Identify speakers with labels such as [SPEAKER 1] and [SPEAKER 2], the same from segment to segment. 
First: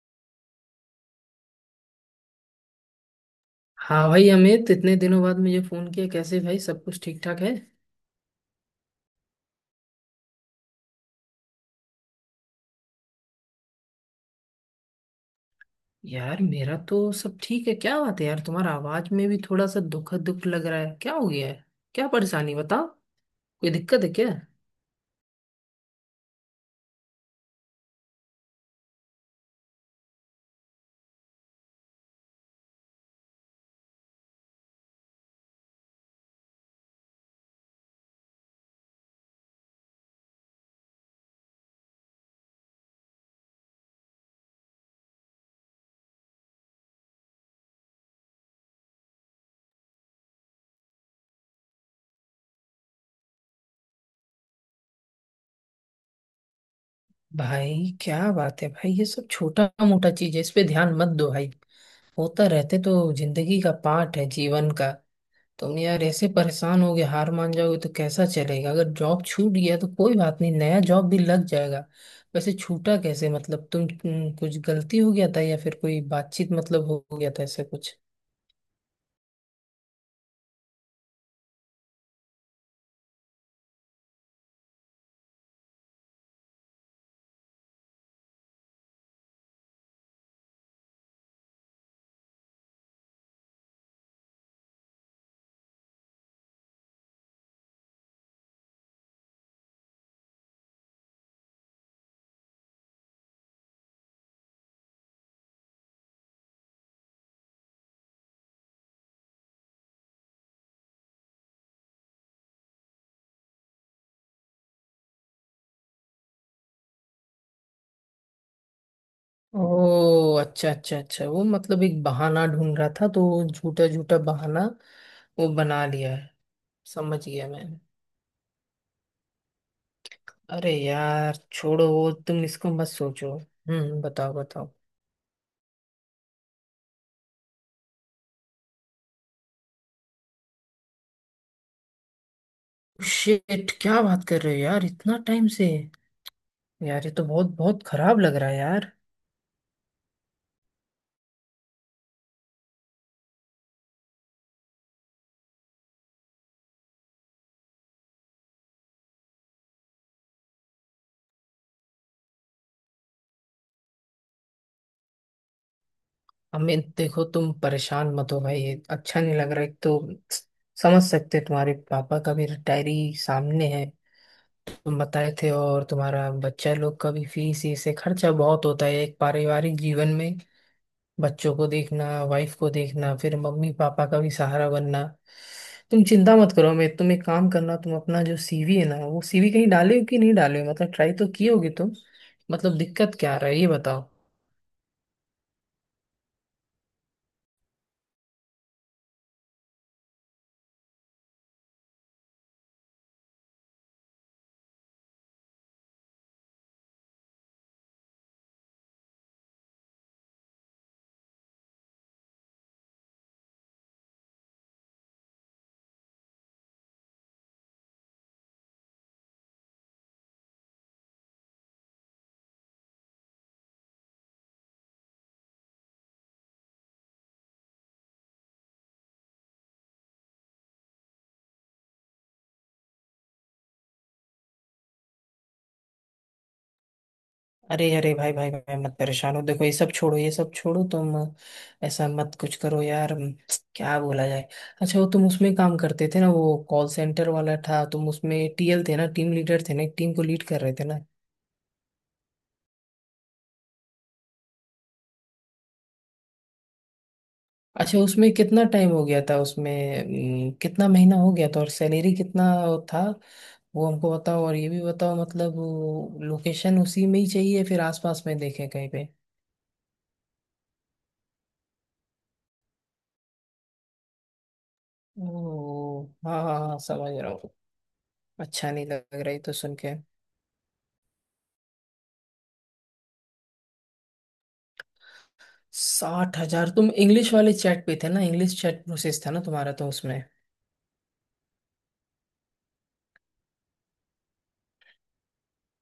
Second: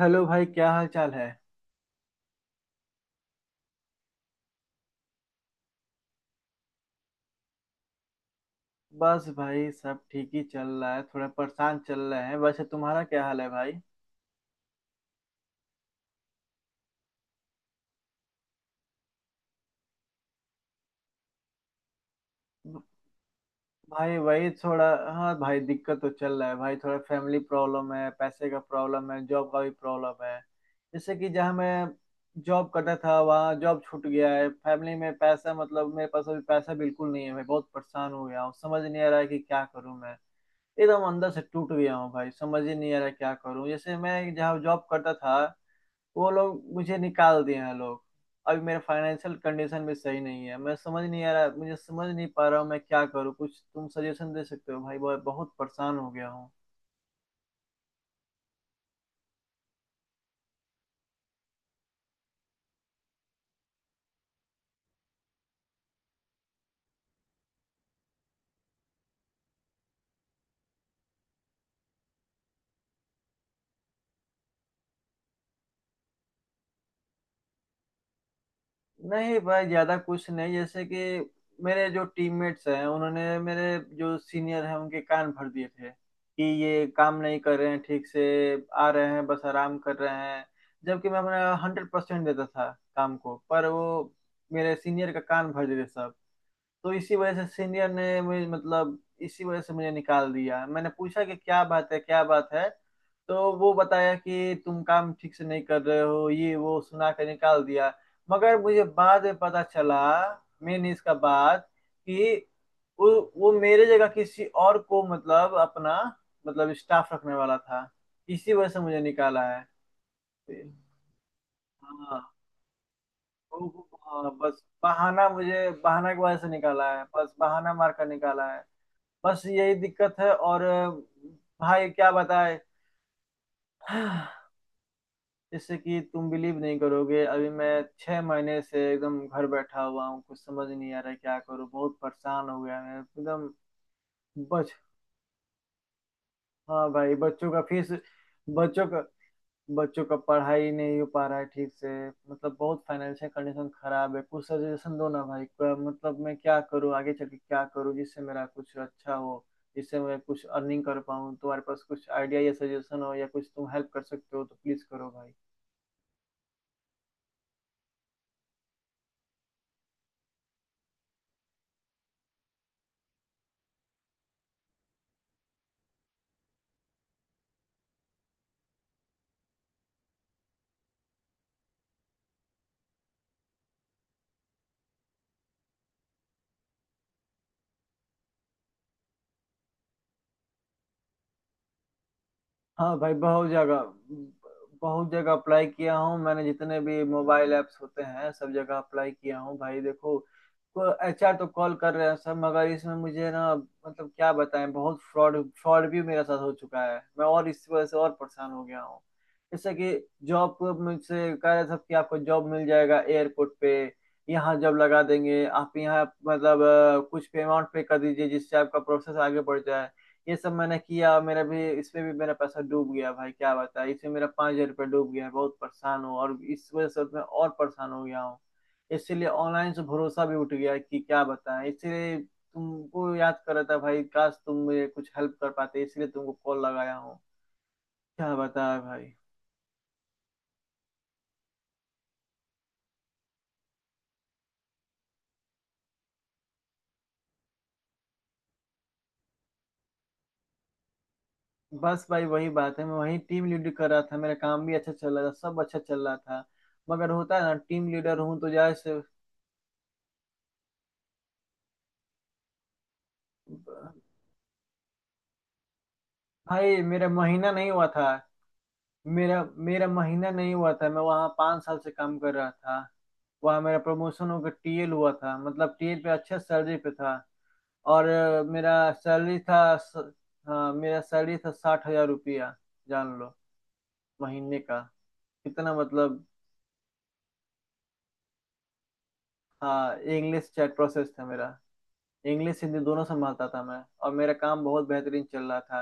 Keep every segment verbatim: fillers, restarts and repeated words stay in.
[SPEAKER 1] Hello भाई, क्या हाल चाल है।
[SPEAKER 2] हाँ भाई, अमित इतने दिनों बाद मुझे फोन किया कैसे भाई। सब कुछ ठीक ठाक है।
[SPEAKER 1] बस भाई, सब ठीक ही चल रहा है, थोड़ा परेशान चल रहे हैं। वैसे तुम्हारा क्या हाल है भाई?
[SPEAKER 2] यार मेरा तो सब ठीक है। क्या बात है यार, तुम्हारा आवाज में भी थोड़ा सा दुख दुख लग रहा है, क्या हो गया है। क्या परेशानी
[SPEAKER 1] ब-
[SPEAKER 2] बताओ। कोई दिक्कत है
[SPEAKER 1] भाई
[SPEAKER 2] क्या।
[SPEAKER 1] वही थोड़ा। हाँ भाई, दिक्कत तो चल रहा है भाई। थोड़ा फैमिली प्रॉब्लम है, पैसे का प्रॉब्लम है, जॉब का भी प्रॉब्लम है। जैसे कि जहाँ मैं जॉब करता था वहाँ जॉब छूट गया है। फैमिली में पैसा, मतलब मेरे पास अभी पैसा बिल्कुल नहीं है। मैं बहुत परेशान हो गया हूँ, समझ नहीं आ रहा है कि क्या करूँ मैं। एकदम अंदर से टूट गया हूँ भाई, समझ ही नहीं आ रहा क्या करूँ। जैसे मैं जहाँ जॉब करता था वो लोग मुझे निकाल दिए हैं लोग। अभी मेरा फाइनेंशियल कंडीशन भी सही नहीं है। मैं समझ नहीं आ रहा, मुझे समझ नहीं पा रहा हूँ मैं क्या करूँ। कुछ तुम सजेशन दे सकते हो भाई? बहुत बहुत परेशान हो गया हूँ।
[SPEAKER 2] भाई क्या बात है भाई, ये सब छोटा मोटा चीज है, इस पे ध्यान मत दो भाई। होता रहते तो जिंदगी का पार्ट है, जीवन का। तुम तो यार ऐसे परेशान होगे, हार मान जाओगे तो कैसा चलेगा। अगर जॉब छूट गया तो कोई बात नहीं, नया जॉब भी लग जाएगा। वैसे छूटा कैसे, मतलब तुम तुम- कुछ गलती हो गया था, या फिर कोई बातचीत मतलब हो हो गया था ऐसा कुछ।
[SPEAKER 1] नहीं भाई, ज्यादा कुछ नहीं। जैसे कि मेरे जो टीममेट्स हैं उन्होंने मेरे जो सीनियर हैं उनके कान भर दिए थे कि ये काम नहीं कर रहे हैं ठीक से, आ रहे हैं बस आराम कर रहे हैं। जबकि मैं अपना हंड्रेड परसेंट देता था काम को। पर वो मेरे सीनियर का कान भर देते सब। तो इसी वजह से सीनियर ने मुझे, मतलब इसी वजह से मुझे निकाल दिया। मैंने पूछा कि क्या बात है क्या बात है, तो वो बताया कि तुम काम ठीक से नहीं कर रहे हो, ये वो सुना के निकाल दिया। मगर मुझे बाद में पता चला मेन इसका बात, कि वो वो मेरे जगह किसी और को, मतलब अपना, मतलब स्टाफ रखने वाला था, इसी वजह से मुझे निकाला
[SPEAKER 2] ओ
[SPEAKER 1] है।
[SPEAKER 2] अच्छा अच्छा अच्छा, वो मतलब एक
[SPEAKER 1] हाँ।
[SPEAKER 2] बहाना ढूंढ रहा था तो वो
[SPEAKER 1] वो-
[SPEAKER 2] झूठा
[SPEAKER 1] वो-
[SPEAKER 2] झूठा
[SPEAKER 1] हाँ, बस
[SPEAKER 2] बहाना
[SPEAKER 1] बहाना,
[SPEAKER 2] वो
[SPEAKER 1] मुझे
[SPEAKER 2] बना
[SPEAKER 1] बहाना
[SPEAKER 2] लिया
[SPEAKER 1] की
[SPEAKER 2] है।
[SPEAKER 1] वजह से निकाला है,
[SPEAKER 2] समझ
[SPEAKER 1] बस
[SPEAKER 2] गया मैं।
[SPEAKER 1] बहाना मार कर निकाला है। बस यही दिक्कत है और।
[SPEAKER 2] अरे यार छोड़ो
[SPEAKER 1] भाई क्या
[SPEAKER 2] वो, तुम
[SPEAKER 1] बताए।
[SPEAKER 2] इसको मत सोचो। हम्म बताओ बताओ।
[SPEAKER 1] जैसे कि तुम बिलीव नहीं करोगे। अभी मैं छह महीने से एकदम घर बैठा हुआ हूँ, कुछ समझ नहीं आ रहा है क्या करूँ। बहुत परेशान हो गया मैं एकदम।
[SPEAKER 2] शिट, क्या बात कर रहे हो
[SPEAKER 1] बच
[SPEAKER 2] यार, इतना टाइम से।
[SPEAKER 1] हाँ
[SPEAKER 2] यार ये
[SPEAKER 1] भाई,
[SPEAKER 2] तो
[SPEAKER 1] बच्चों
[SPEAKER 2] बहुत
[SPEAKER 1] का
[SPEAKER 2] बहुत
[SPEAKER 1] फीस,
[SPEAKER 2] खराब लग रहा है
[SPEAKER 1] बच्चों
[SPEAKER 2] यार।
[SPEAKER 1] का बच्चों का पढ़ाई नहीं हो पा रहा है ठीक से। मतलब बहुत फाइनेंशियल कंडीशन खराब है। कुछ सजेशन दो ना भाई, क्या- मतलब मैं क्या करूँ, आगे चल के क्या करूँ जिससे मेरा कुछ अच्छा हो, जिससे मैं कुछ अर्निंग कर पाऊँ। तुम्हारे पास कुछ आइडिया या सजेशन हो या कुछ तुम हेल्प कर सकते हो तो प्लीज करो भाई।
[SPEAKER 2] अमित देखो, तुम परेशान मत हो भाई, ये अच्छा नहीं लग रहा है। एक तो समझ सकते हैं, तुम्हारे पापा का भी रिटायरी सामने है, तुम बताए थे। और तुम्हारा बच्चा लोग का भी फीस, इससे खर्चा बहुत होता है एक पारिवारिक जीवन में। बच्चों को देखना, वाइफ को देखना, फिर मम्मी पापा का भी सहारा बनना। तुम चिंता मत करो, मैं तुम एक काम करना, तुम अपना जो सी वी है ना, वो सीवी कहीं डाले हो कि नहीं डाले हो, मतलब ट्राई तो किए होगे तुम। मतलब
[SPEAKER 1] हाँ भाई,
[SPEAKER 2] दिक्कत क्या आ
[SPEAKER 1] बहुत
[SPEAKER 2] रहा है, ये
[SPEAKER 1] जगह
[SPEAKER 2] बताओ।
[SPEAKER 1] बहुत जगह अप्लाई किया हूँ मैंने। जितने भी मोबाइल ऐप्स होते हैं सब जगह अप्लाई किया हूँ भाई। देखो, एचआर तो कॉल कर रहे हैं सब, मगर इसमें मुझे ना मतलब क्या बताएं, बहुत फ्रॉड फ्रॉड भी मेरे साथ हो चुका है मैं, और इस वजह से और परेशान हो गया हूँ। जैसे कि जॉब को मुझसे कह रहे थे कि आपको जॉब मिल जाएगा एयरपोर्ट पे, यहाँ जॉब लगा देंगे। आप यहाँ, मतलब अ, कुछ पे अमाउंट पे कर दीजिए जिससे आपका प्रोसेस आगे बढ़ जाए। ये सब मैंने किया, मेरा भी इसमें भी मेरा पैसा डूब गया भाई, क्या बताएं, इसमें मेरा पाँच हजार रुपया डूब गया है। बहुत परेशान हूँ और इस वजह से मैं और परेशान हो गया हूँ। इसीलिए ऑनलाइन से भरोसा भी उठ गया है, कि क्या बताएं। इसीलिए तुमको याद कर रहा था भाई, काश तुम मुझे कुछ हेल्प कर पाते, इसलिए तुमको कॉल लगाया हूँ।
[SPEAKER 2] अरे अरे भाई
[SPEAKER 1] क्या
[SPEAKER 2] भाई भाई,
[SPEAKER 1] बताएं
[SPEAKER 2] मत
[SPEAKER 1] भाई।
[SPEAKER 2] परेशान हो, देखो ये सब छोड़ो, ये सब छोड़ो तुम। ऐसा मत कुछ करो यार। हम्म, क्या बोला जाए। अच्छा वो तुम उसमें काम करते थे ना, वो कॉल सेंटर वाला था, तुम उसमें टी एल थे ना, टीम लीडर थे ना, एक टीम को लीड कर रहे थे ना।
[SPEAKER 1] बस भाई वही बात है, मैं वही टीम लीड कर रहा था, मेरा काम भी अच्छा चल रहा था, सब अच्छा चल रहा था, मगर होता है ना टीम
[SPEAKER 2] अच्छा
[SPEAKER 1] लीडर
[SPEAKER 2] उसमें
[SPEAKER 1] हूँ तो
[SPEAKER 2] कितना टाइम
[SPEAKER 1] जैसे।
[SPEAKER 2] हो गया था, उसमें अम, कितना महीना हो गया था, और सैलरी कितना था, वो हमको बताओ। और ये भी बताओ, मतलब
[SPEAKER 1] भाई
[SPEAKER 2] लोकेशन उसी
[SPEAKER 1] मेरा
[SPEAKER 2] में ही
[SPEAKER 1] महीना
[SPEAKER 2] चाहिए,
[SPEAKER 1] नहीं
[SPEAKER 2] फिर
[SPEAKER 1] हुआ था
[SPEAKER 2] आसपास में देखें कहीं पे।
[SPEAKER 1] मेरा मेरा महीना नहीं हुआ था। मैं वहाँ पाँच साल से काम कर रहा था, वहाँ मेरा प्रमोशन होकर टीएल हुआ था। मतलब टीएल
[SPEAKER 2] ओ
[SPEAKER 1] पे अच्छा
[SPEAKER 2] हाँ हाँ
[SPEAKER 1] सैलरी
[SPEAKER 2] हाँ,
[SPEAKER 1] पे
[SPEAKER 2] समझ
[SPEAKER 1] था।
[SPEAKER 2] रहा हूँ।
[SPEAKER 1] और अ,
[SPEAKER 2] अच्छा नहीं
[SPEAKER 1] मेरा
[SPEAKER 2] लग रहा है
[SPEAKER 1] सैलरी
[SPEAKER 2] ये तो सुन
[SPEAKER 1] था, स,
[SPEAKER 2] के।
[SPEAKER 1] हाँ मेरा सैलरी था साठ हजार रुपया। जान लो, महीने का, कितना मतलब।
[SPEAKER 2] साठ हज़ार, तुम इंग्लिश वाले चैट पे थे ना, इंग्लिश चैट प्रोसेस था ना तुम्हारा तो
[SPEAKER 1] हाँ,
[SPEAKER 2] उसमें।
[SPEAKER 1] इंग्लिश चैट प्रोसेस था मेरा। इंग्लिश हिंदी दोनों संभालता था मैं, और मेरा काम बहुत बेहतरीन चल रहा था।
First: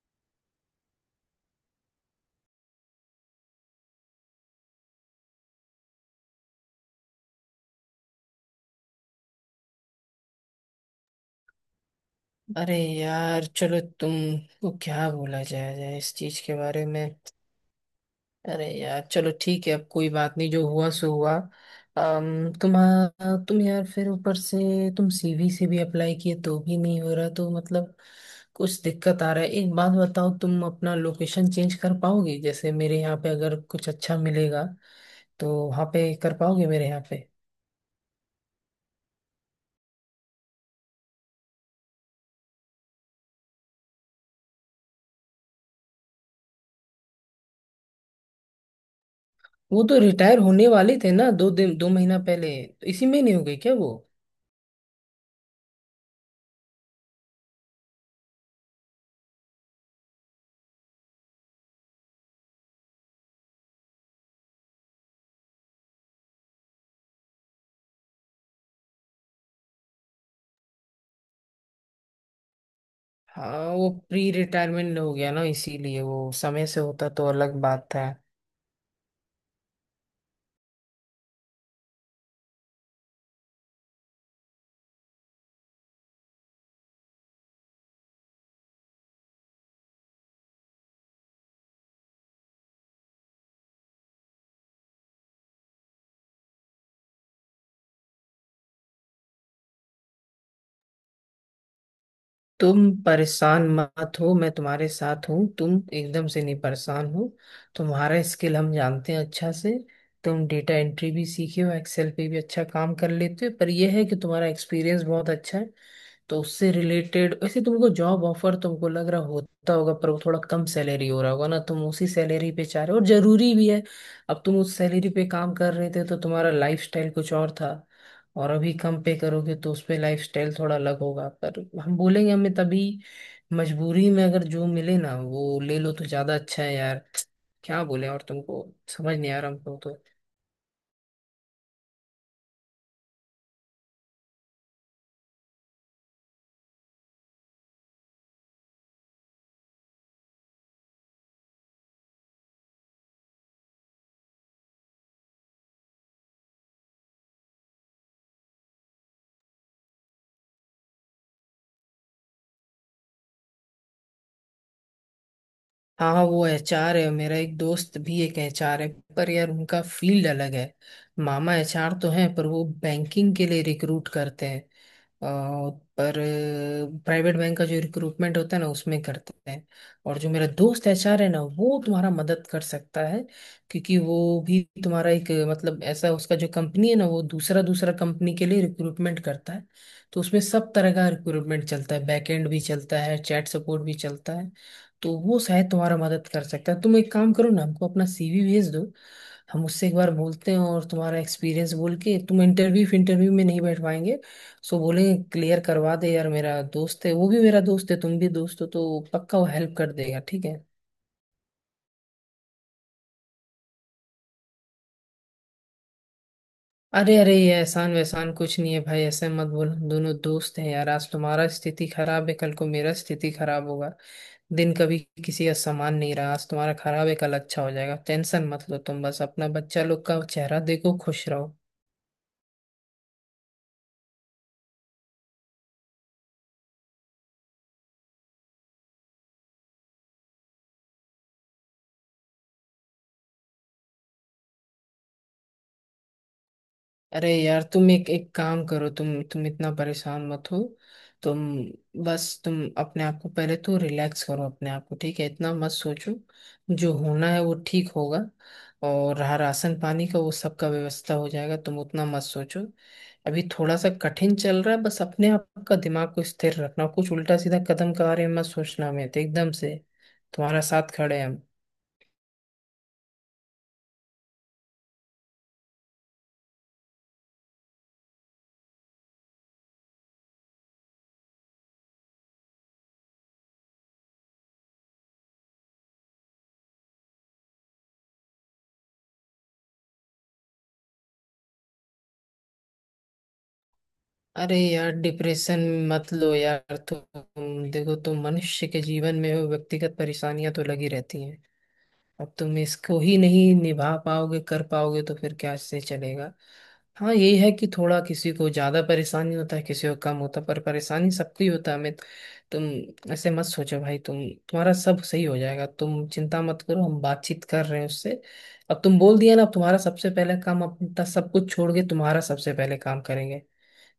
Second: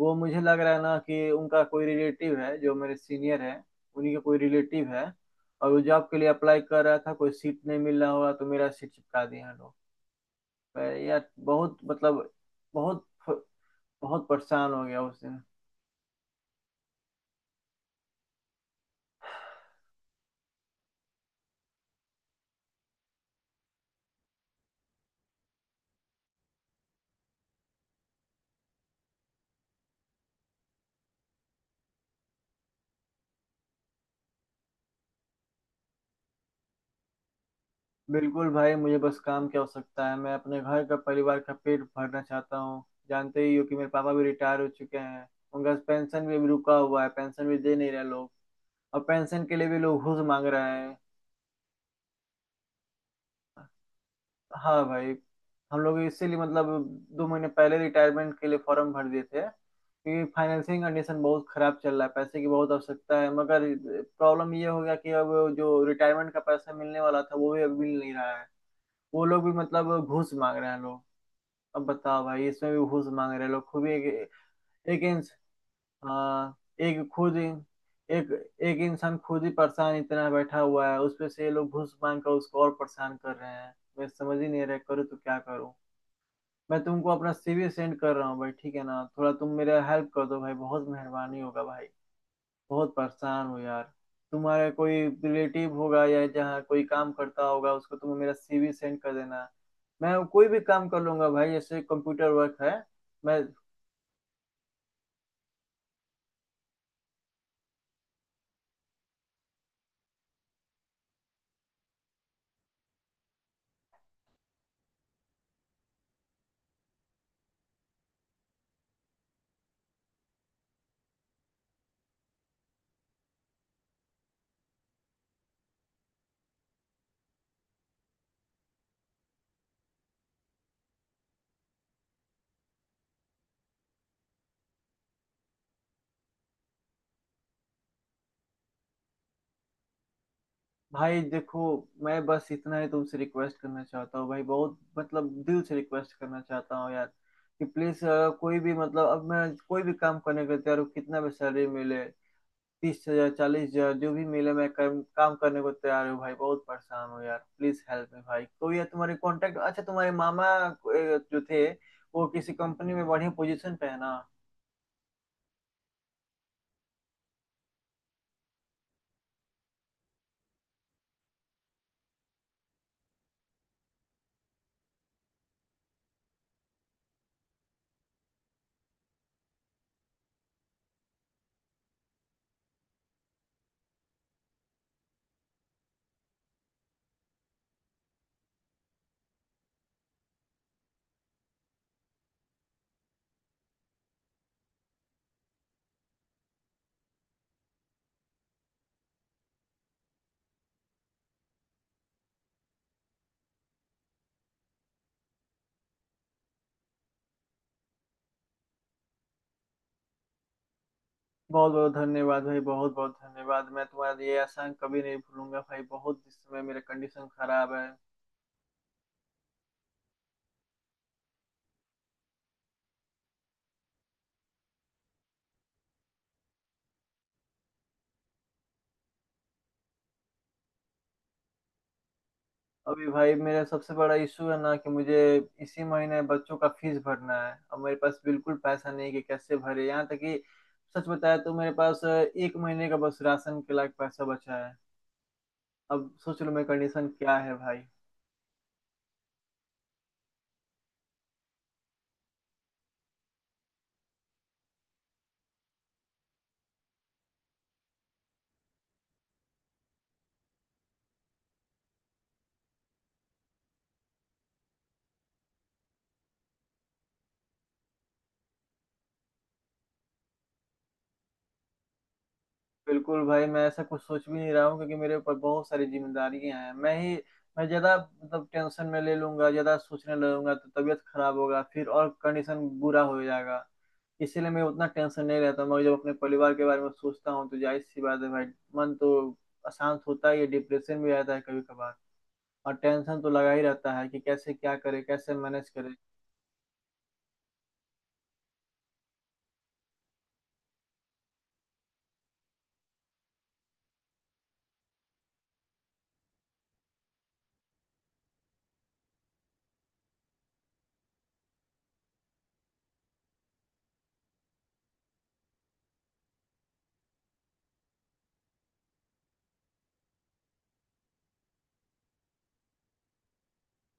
[SPEAKER 1] वो मुझे लग रहा है ना कि उनका कोई रिलेटिव है जो मेरे सीनियर है, उन्हीं का कोई रिलेटिव है, और वो जॉब के लिए अप्लाई कर रहा था, कोई सीट नहीं मिल रहा होगा तो मेरा सीट चिपका दिया लोग। मैं यार बहुत, मतलब
[SPEAKER 2] अरे
[SPEAKER 1] बहुत
[SPEAKER 2] यार चलो,
[SPEAKER 1] बहुत
[SPEAKER 2] तुमको
[SPEAKER 1] परेशान हो गया
[SPEAKER 2] क्या
[SPEAKER 1] उस दिन।
[SPEAKER 2] बोला जाए जाए इस चीज के बारे में। अरे यार चलो, ठीक है, अब कोई बात नहीं, जो हुआ सो हुआ। अम तुम तुम यार फिर ऊपर से तुम सी वी से भी अप्लाई किए तो भी नहीं हो रहा, तो मतलब कुछ दिक्कत आ रहा है। एक बात बताओ, तुम अपना लोकेशन चेंज कर पाओगे। जैसे मेरे यहाँ पे अगर कुछ अच्छा मिलेगा तो वहाँ पे कर पाओगे, मेरे यहाँ।
[SPEAKER 1] बिल्कुल भाई, मुझे बस काम की आवश्यकता है। मैं अपने घर का, परिवार का पेट भरना चाहता हूँ। जानते ही हो कि मेरे पापा भी रिटायर हो चुके हैं, उनका पेंशन भी अभी रुका हुआ है, पेंशन भी दे नहीं रहे लोग, और पेंशन के लिए भी
[SPEAKER 2] वो तो
[SPEAKER 1] लोग घूस
[SPEAKER 2] रिटायर
[SPEAKER 1] मांग
[SPEAKER 2] होने
[SPEAKER 1] रहे
[SPEAKER 2] वाले
[SPEAKER 1] हैं।
[SPEAKER 2] थे ना, दो दिन दो महीना पहले, तो इसी महीने हो गई क्या वो।
[SPEAKER 1] हाँ भाई, हम लोग इसीलिए, मतलब दो महीने पहले रिटायरमेंट के लिए फॉर्म भर दिए थे, क्योंकि फाइनेंसिंग कंडीशन बहुत खराब चल रहा है, पैसे की बहुत आवश्यकता है। मगर प्रॉब्लम ये हो गया कि अब जो रिटायरमेंट का पैसा मिलने वाला था वो भी अब मिल नहीं रहा है, वो लोग भी मतलब घूस मांग रहे हैं लोग। अब बताओ भाई, इसमें भी घूस मांग रहे हैं लोग
[SPEAKER 2] हाँ
[SPEAKER 1] खूब।
[SPEAKER 2] वो
[SPEAKER 1] एक,
[SPEAKER 2] प्री रिटायरमेंट
[SPEAKER 1] एक
[SPEAKER 2] हो गया ना, इसीलिए, वो
[SPEAKER 1] हाँ,
[SPEAKER 2] समय से
[SPEAKER 1] एक
[SPEAKER 2] होता तो
[SPEAKER 1] खुद
[SPEAKER 2] अलग बात था।
[SPEAKER 1] एक एक इंसान खुद ही परेशान इतना बैठा हुआ है, उसपे से ये लोग घूस मांग कर उसको और परेशान कर रहे हैं। मैं समझ ही नहीं रहा करूँ तो क्या करूँ। मैं तुमको अपना सीवी सेंड कर रहा हूँ भाई, ठीक है ना? थोड़ा तुम मेरा हेल्प कर दो भाई, बहुत मेहरबानी होगा भाई। बहुत परेशान हूँ यार। तुम्हारा कोई रिलेटिव होगा या जहाँ कोई काम करता होगा उसको तुम मेरा सीवी सेंड कर देना। मैं कोई भी काम कर लूंगा भाई, जैसे कंप्यूटर वर्क है।
[SPEAKER 2] तुम
[SPEAKER 1] मैं
[SPEAKER 2] परेशान मत हो, मैं तुम्हारे साथ हूँ, तुम एकदम से नहीं परेशान हो। तुम्हारा स्किल हम जानते हैं अच्छा से। तुम डेटा एंट्री भी सीखे हो, एक्सेल पे भी अच्छा काम कर लेते हो, पर यह है कि तुम्हारा एक्सपीरियंस बहुत अच्छा है। तो उससे रिलेटेड वैसे तुमको जॉब ऑफर तुमको लग रहा होता होगा, पर वो थोड़ा कम सैलरी हो रहा होगा ना, तुम उसी सैलरी पे चाह रहे हो, और जरूरी भी है। अब तुम उस सैलरी पे काम कर रहे थे तो तुम्हारा लाइफस्टाइल कुछ और था, और अभी कम पे करोगे तो उस पे लाइफ स्टाइल थोड़ा अलग होगा, पर हम बोलेंगे हमें तभी, मजबूरी में अगर जो मिले ना वो ले लो तो ज्यादा अच्छा है यार। क्या बोले और तुमको, समझ नहीं आ रहा हमको तो।
[SPEAKER 1] भाई देखो, मैं बस इतना ही तुमसे रिक्वेस्ट करना चाहता हूँ भाई, बहुत मतलब दिल से रिक्वेस्ट करना चाहता हूँ यार, कि प्लीज कोई भी मतलब अब मैं कोई भी काम करने को तैयार हूँ। कितना भी सैलरी मिले, तीस हजार, चालीस हजार, जो भी मिले मैं कर, काम करने को तैयार हूँ भाई। बहुत परेशान हूँ यार, प्लीज हेल्प मी भाई। कोई है तुम्हारे कांटेक्ट, अच्छा तुम्हारे मामा अ, जो थे, वो किसी कंपनी में बढ़िया पोजीशन पे है ना?
[SPEAKER 2] हाँ वो एच आर है, मेरा एक दोस्त भी एक एच आर है, पर यार उनका फील्ड अलग है। मामा एच आर तो हैं, पर वो बैंकिंग के लिए रिक्रूट करते हैं। अ, पर प्राइवेट बैंक का जो रिक्रूटमेंट होता है ना, उसमें करते हैं। और जो मेरा दोस्त एच आर है ना, वो तुम्हारा मदद कर सकता है, क्योंकि वो भी तुम्हारा एक मतलब ऐसा, उसका जो कंपनी है ना, वो दूसरा दूसरा कंपनी के लिए रिक्रूटमेंट करता है। तो उसमें सब तरह का रिक्रूटमेंट चलता है, बैकएंड भी चलता है, चैट सपोर्ट भी चलता है। तो वो शायद तुम्हारा मदद कर सकता है। तुम एक काम करो ना, हमको अपना सी वी भेज दो, हम उससे एक बार बोलते हैं, और तुम्हारा एक्सपीरियंस बोल के, तुम इंटरव्यू इंटरव्यू में नहीं बैठ पाएंगे सो बोलेंगे क्लियर करवा दे यार, मेरा दोस्त है, वो भी मेरा दोस्त है, तुम भी दोस्त हो, तो पक्का वो हेल्प कर देगा, ठीक है।
[SPEAKER 1] बहुत बहुत धन्यवाद भाई, बहुत बहुत धन्यवाद। मैं तुम्हारा ये एहसान कभी नहीं भूलूंगा भाई, बहुत इस समय मेरा
[SPEAKER 2] अरे
[SPEAKER 1] कंडीशन
[SPEAKER 2] अरे, ये
[SPEAKER 1] खराब है।
[SPEAKER 2] एहसान वैसान कुछ नहीं है भाई, ऐसे मत बोलो, हम दोनों दोस्त हैं यार। आज तुम्हारा स्थिति खराब है, कल को मेरा स्थिति खराब होगा। दिन कभी किसी का समान नहीं रहा, आज तुम्हारा खराब है कल अच्छा हो जाएगा। टेंशन मत लो, तुम बस अपना बच्चा लोग का चेहरा देखो, खुश रहो।
[SPEAKER 1] अभी भाई मेरा सबसे बड़ा इशू है ना कि मुझे इसी महीने बच्चों का फीस भरना है, अब मेरे पास बिल्कुल पैसा नहीं कि कैसे भरे, यहाँ तक कि सच बताया तो मेरे पास अ, एक महीने का बस राशन के लायक पैसा बचा है। अब सोच लो मेरी कंडीशन
[SPEAKER 2] अरे
[SPEAKER 1] क्या है
[SPEAKER 2] यार
[SPEAKER 1] भाई।
[SPEAKER 2] तुम एक एक काम करो, तुम तुम इतना परेशान मत हो। तुम बस, तुम अपने आप को पहले तो रिलैक्स करो, अपने आप को ठीक है, इतना मत सोचो, जो होना है वो ठीक होगा। और रहा राशन पानी का, वो सबका व्यवस्था हो जाएगा, तुम उतना मत सोचो। अभी थोड़ा सा कठिन चल रहा है, बस अपने आप का दिमाग को स्थिर रखना, कुछ उल्टा सीधा कदम के बारे में मत सोचना, हमें तो एकदम से तुम्हारा साथ खड़े हैं हम।
[SPEAKER 1] बिल्कुल भाई, मैं ऐसा कुछ सोच भी नहीं रहा हूँ, क्योंकि मेरे ऊपर बहुत सारी जिम्मेदारियां हैं। मैं ही, मैं ज्यादा मतलब टेंशन में ले लूंगा, ज्यादा सोचने लगूंगा तो तबीयत खराब होगा, फिर और कंडीशन बुरा हो जाएगा। इसीलिए मैं उतना टेंशन नहीं रहता। मैं जब अपने परिवार के बारे में सोचता हूँ तो जाहिर सी बात है भाई, मन तो अशांत होता ही है, डिप्रेशन भी आता है कभी कभार, और टेंशन तो लगा ही रहता है कि कैसे
[SPEAKER 2] अरे
[SPEAKER 1] क्या
[SPEAKER 2] यार,
[SPEAKER 1] करे, कैसे
[SPEAKER 2] डिप्रेशन
[SPEAKER 1] मैनेज करे।
[SPEAKER 2] मत लो यार, तुम देखो, तुम मनुष्य के जीवन में हो, व्यक्तिगत परेशानियां तो लगी रहती हैं। अब तुम इसको ही नहीं निभा पाओगे, कर पाओगे, तो फिर क्या से चलेगा। हाँ यही है कि थोड़ा किसी को ज्यादा परेशानी होता है, किसी को कम होता है, पर परेशानी सबको ही होता है। मैं, तुम ऐसे मत सोचो भाई, तुम तुम्हारा सब सही हो जाएगा, तुम चिंता मत करो, हम बातचीत कर रहे हैं उससे। अब तुम बोल दिया ना, अब तुम्हारा सबसे पहले काम, अपना सब कुछ छोड़ के तुम्हारा सबसे पहले काम करेंगे।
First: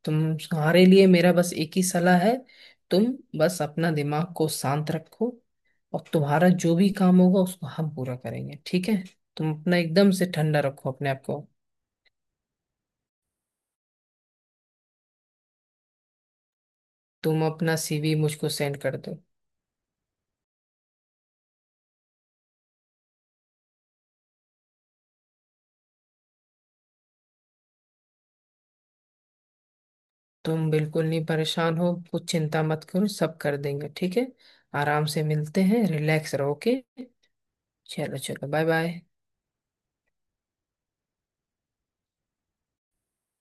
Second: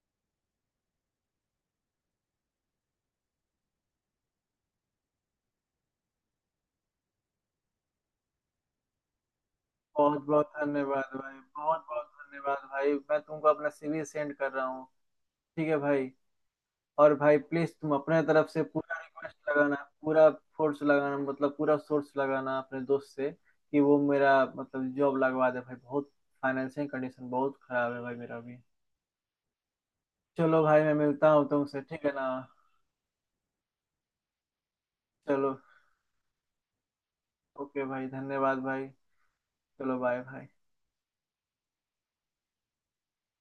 [SPEAKER 2] तुम्हारे लिए मेरा बस एक ही सलाह है, तुम बस अपना दिमाग को शांत रखो, और तुम्हारा जो भी काम होगा उसको हम पूरा करेंगे, ठीक है। तुम अपना एकदम
[SPEAKER 1] बहुत
[SPEAKER 2] से
[SPEAKER 1] बहुत
[SPEAKER 2] ठंडा रखो अपने
[SPEAKER 1] धन्यवाद
[SPEAKER 2] आप
[SPEAKER 1] भाई,
[SPEAKER 2] को।
[SPEAKER 1] बहुत बहुत धन्यवाद भाई, मैं तुमको अपना सीवी सेंड कर रहा हूँ। ठीक है भाई। और भाई
[SPEAKER 2] तुम
[SPEAKER 1] प्लीज
[SPEAKER 2] अपना
[SPEAKER 1] तुम
[SPEAKER 2] सीवी
[SPEAKER 1] अपने तरफ
[SPEAKER 2] मुझको
[SPEAKER 1] से
[SPEAKER 2] सेंड कर
[SPEAKER 1] पूरा
[SPEAKER 2] दो।
[SPEAKER 1] रिक्वेस्ट लगाना, पूरा फोर्स लगाना, मतलब पूरा सोर्स लगाना अपने दोस्त से कि वो मेरा मतलब जॉब लगवा दे भाई। बहुत फाइनेंशियल कंडीशन बहुत खराब है भाई मेरा भी। चलो
[SPEAKER 2] तुम
[SPEAKER 1] भाई, मैं
[SPEAKER 2] बिल्कुल नहीं
[SPEAKER 1] मिलता हूँ
[SPEAKER 2] परेशान
[SPEAKER 1] तुमसे,
[SPEAKER 2] हो,
[SPEAKER 1] ठीक है ना?
[SPEAKER 2] कुछ चिंता मत करो, सब कर देंगे ठीक है। आराम से
[SPEAKER 1] चलो,
[SPEAKER 2] मिलते हैं, रिलैक्स रहो के।
[SPEAKER 1] ओके भाई,
[SPEAKER 2] चलो चलो,
[SPEAKER 1] धन्यवाद
[SPEAKER 2] बाय
[SPEAKER 1] भाई।
[SPEAKER 2] बाय।
[SPEAKER 1] चलो बाय भाई।